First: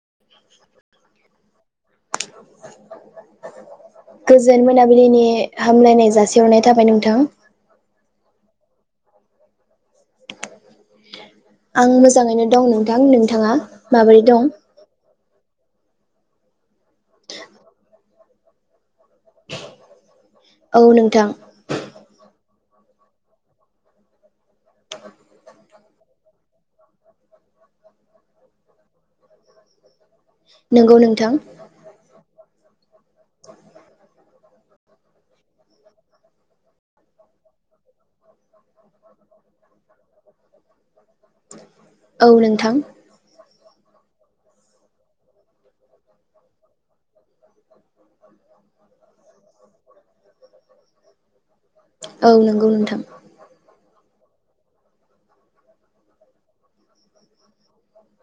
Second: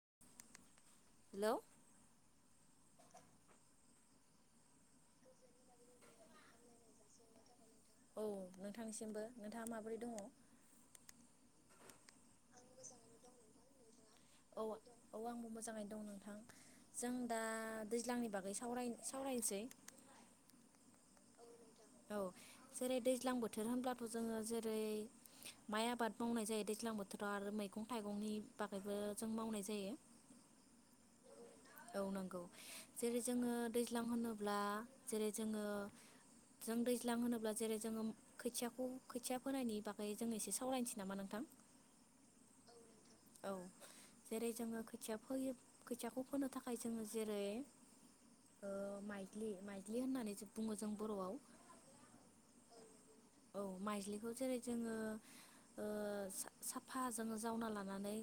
[inaudible] हेल' गोजोन मोनाबिलिनि हामलायनाय जासिहरनाय थाबाय नोंथां औ नोंथांनिसिमबो नोंथाङा माबोरै दङ? आं मोजाङैनो दं नोंथां नोंथा माबोरै दं? औ औ आंबो मोजाङैनो दं नोंथां जों दा दैज्लांनि बागै सावराय सावरायनोसै औ नोंथां औ जेरै दैज्लां बोथोर होनब्लाथ' जोङो जेरै माइ आबाद मावनाय जायो दैज्लां बोथोराव आरो मै गं थाइगंनि बागैबो जों मावनाय जायो नंगौ नोंथां औ नोंगौ जेरै जोङो दैज्लां होनो ब्ला जेरै जोङो जों दैज्लां होनोब्ला जेरै जोङो खोथियाखौ खोथिया फोनायनि बागै जों एसे सावरायनोसै नामा नोंथां? औ नोंथां औ जेरै जोङो खोथिया फोयो खोथियाखौ फोनो थाखाय जोङो जेरै ओ माइज्लि माइज्लि होननानै बुङो जों बर'आव औ नंगौ नोंथां औ माइज्लिखौ जेरै जोङो ओ साफा जोङो जावना लानानै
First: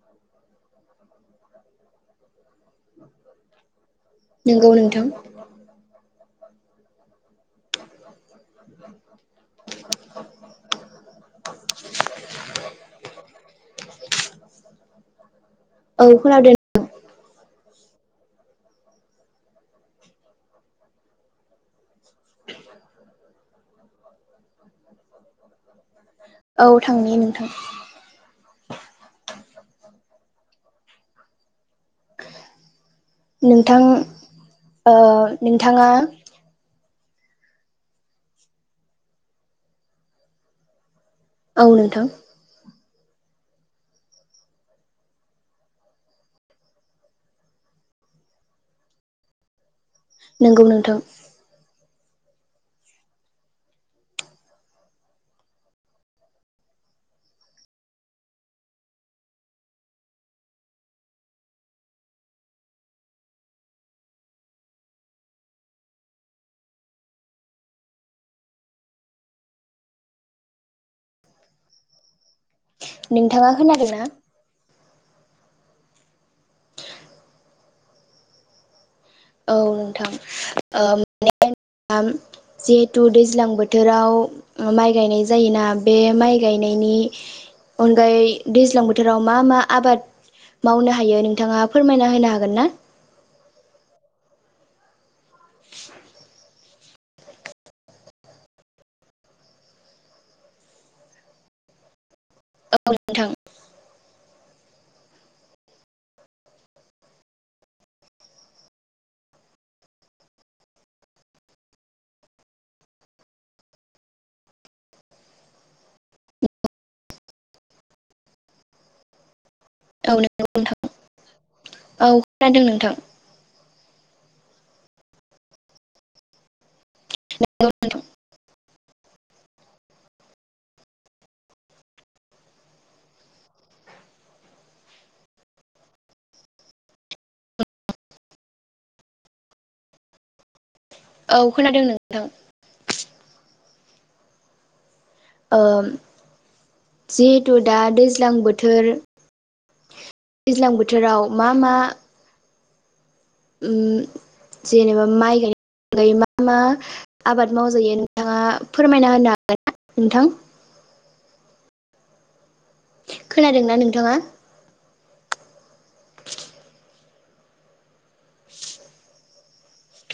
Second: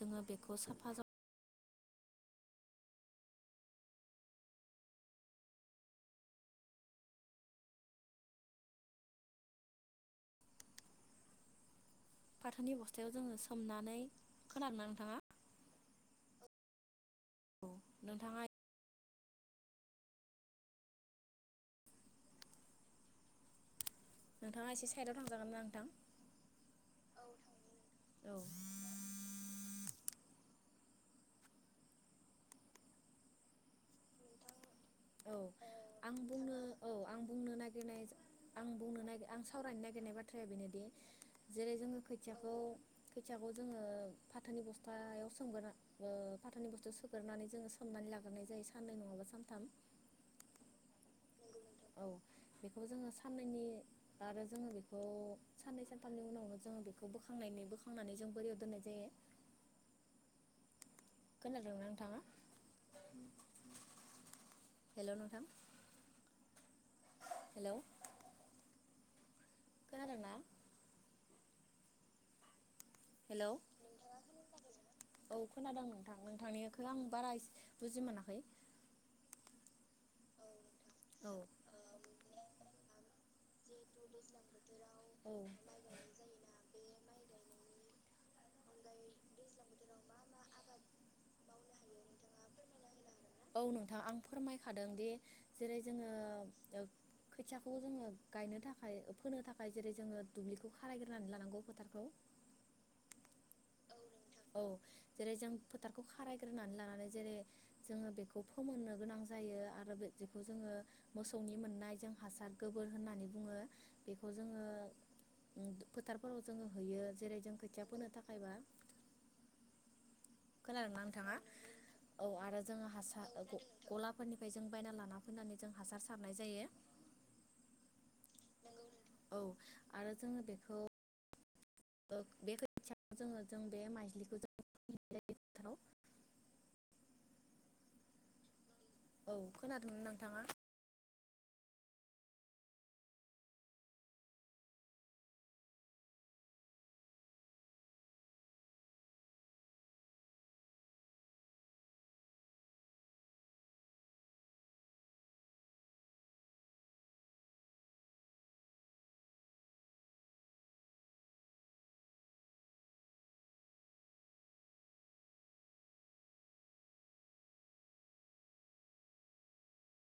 जोङो बेखौ साफा जाव नंगौ नोंथां [inaudible] फाथोनि बस्थायाव जोङो सो सोमनानै खोनादोंना नोंथाङा औ खोनादों औ नोंथाङा [inaudible] नोंथाङा एसे साइदआव थांजागोन ना नोंथां औ थांनि औ नोंथां थांनि औ नोंथां ओ औ नोंथाङा आं बुंनो औ आं बुंनो नागिरनाय आं बुंनो ना आं सावरायनो नागिरनाय बाथ्राया बेनोदि औ जेरै जोङो नोंथां खोथियाखौ खोथियाखौ जोङो फाथोनि बस्थायाव सोमगोरोना ओ फाथोनि बस्थायाव सोगोरानै जोङो सोमनानै लाग्रोनाय जायो साननै नङाबा सानथाम नंगौ नोंथां औ बेखौ जोङो साननैनि आरो जोङो बेखौ साननै सानथामनि उनावनो जोङो बेखौ बोखांनायनि बोखांनानै जों बोरियाव दोननाय जायो। खोनादोंना नोंथाङा हेल' नोंथां हेलौ खोनादों ना? हेलौ नोंथाङा खोनादों ना? औ खोनादों नोंथां नोंथांनिखौ आं बारासे बुजि मोनाखै औ नों थां ओ औ-औ माने जिहेतु दैज्लां बो थोराव माइ गायनाय जायोना बे माइ गायनायनि अनगायै दैज्लां बोथोराव मा मा आबाद मावनो हायो नोंथाङा फोरमायना होनो हागोन ना? औ नोंथाङा आं फोरमायखादों दि जेरै जोङो ओ खोथियाखौ जोङो गायनो थाखाय फोनो थाखाय जेरै जोङो दुब्लिखौ खारायग्रोनानै लानांगौ फोथारखौ औ नोंथां औ जेरै जों फोथारखौ खारायग्रोनानै लानानै जेरै जोङो बेखौ फोमोननो गोनां जायो आरो बे बेखौ जोङो मोसौनि मोननाय जों हासार गोबोर होननानै बुङो बेखौ जोङो ओम फोथारफोराव जोङो हैयो जेरै जों खोथिया फोनो थाखायबा औ नंगौ नोंथां खोनादों ना नोंथाङा औ आरो खोनादों जोङो नोंथां हासार ओ गलाफोरनिफ्राय जों बायना लाना फैनानै जों हासार सारनाय जायो। नंगौ नोंथां औ आरो जोङो बेखौ बे खोथियाखौ जोङो जों बे माइज्लिखौ [unintelligible] औ खोनादोंना नोंथाङा औ खोनादों नोंथां ओ जिहेथु दा दैज्लां बोथोर दैज्लां बोथोराव मा मा ओम जेनेबा माइ गाय मा मा आबाद मावजायो नोंथाङा फोरमायना होनो हागोन ना नोंथां खोनादोंना नोंथाङा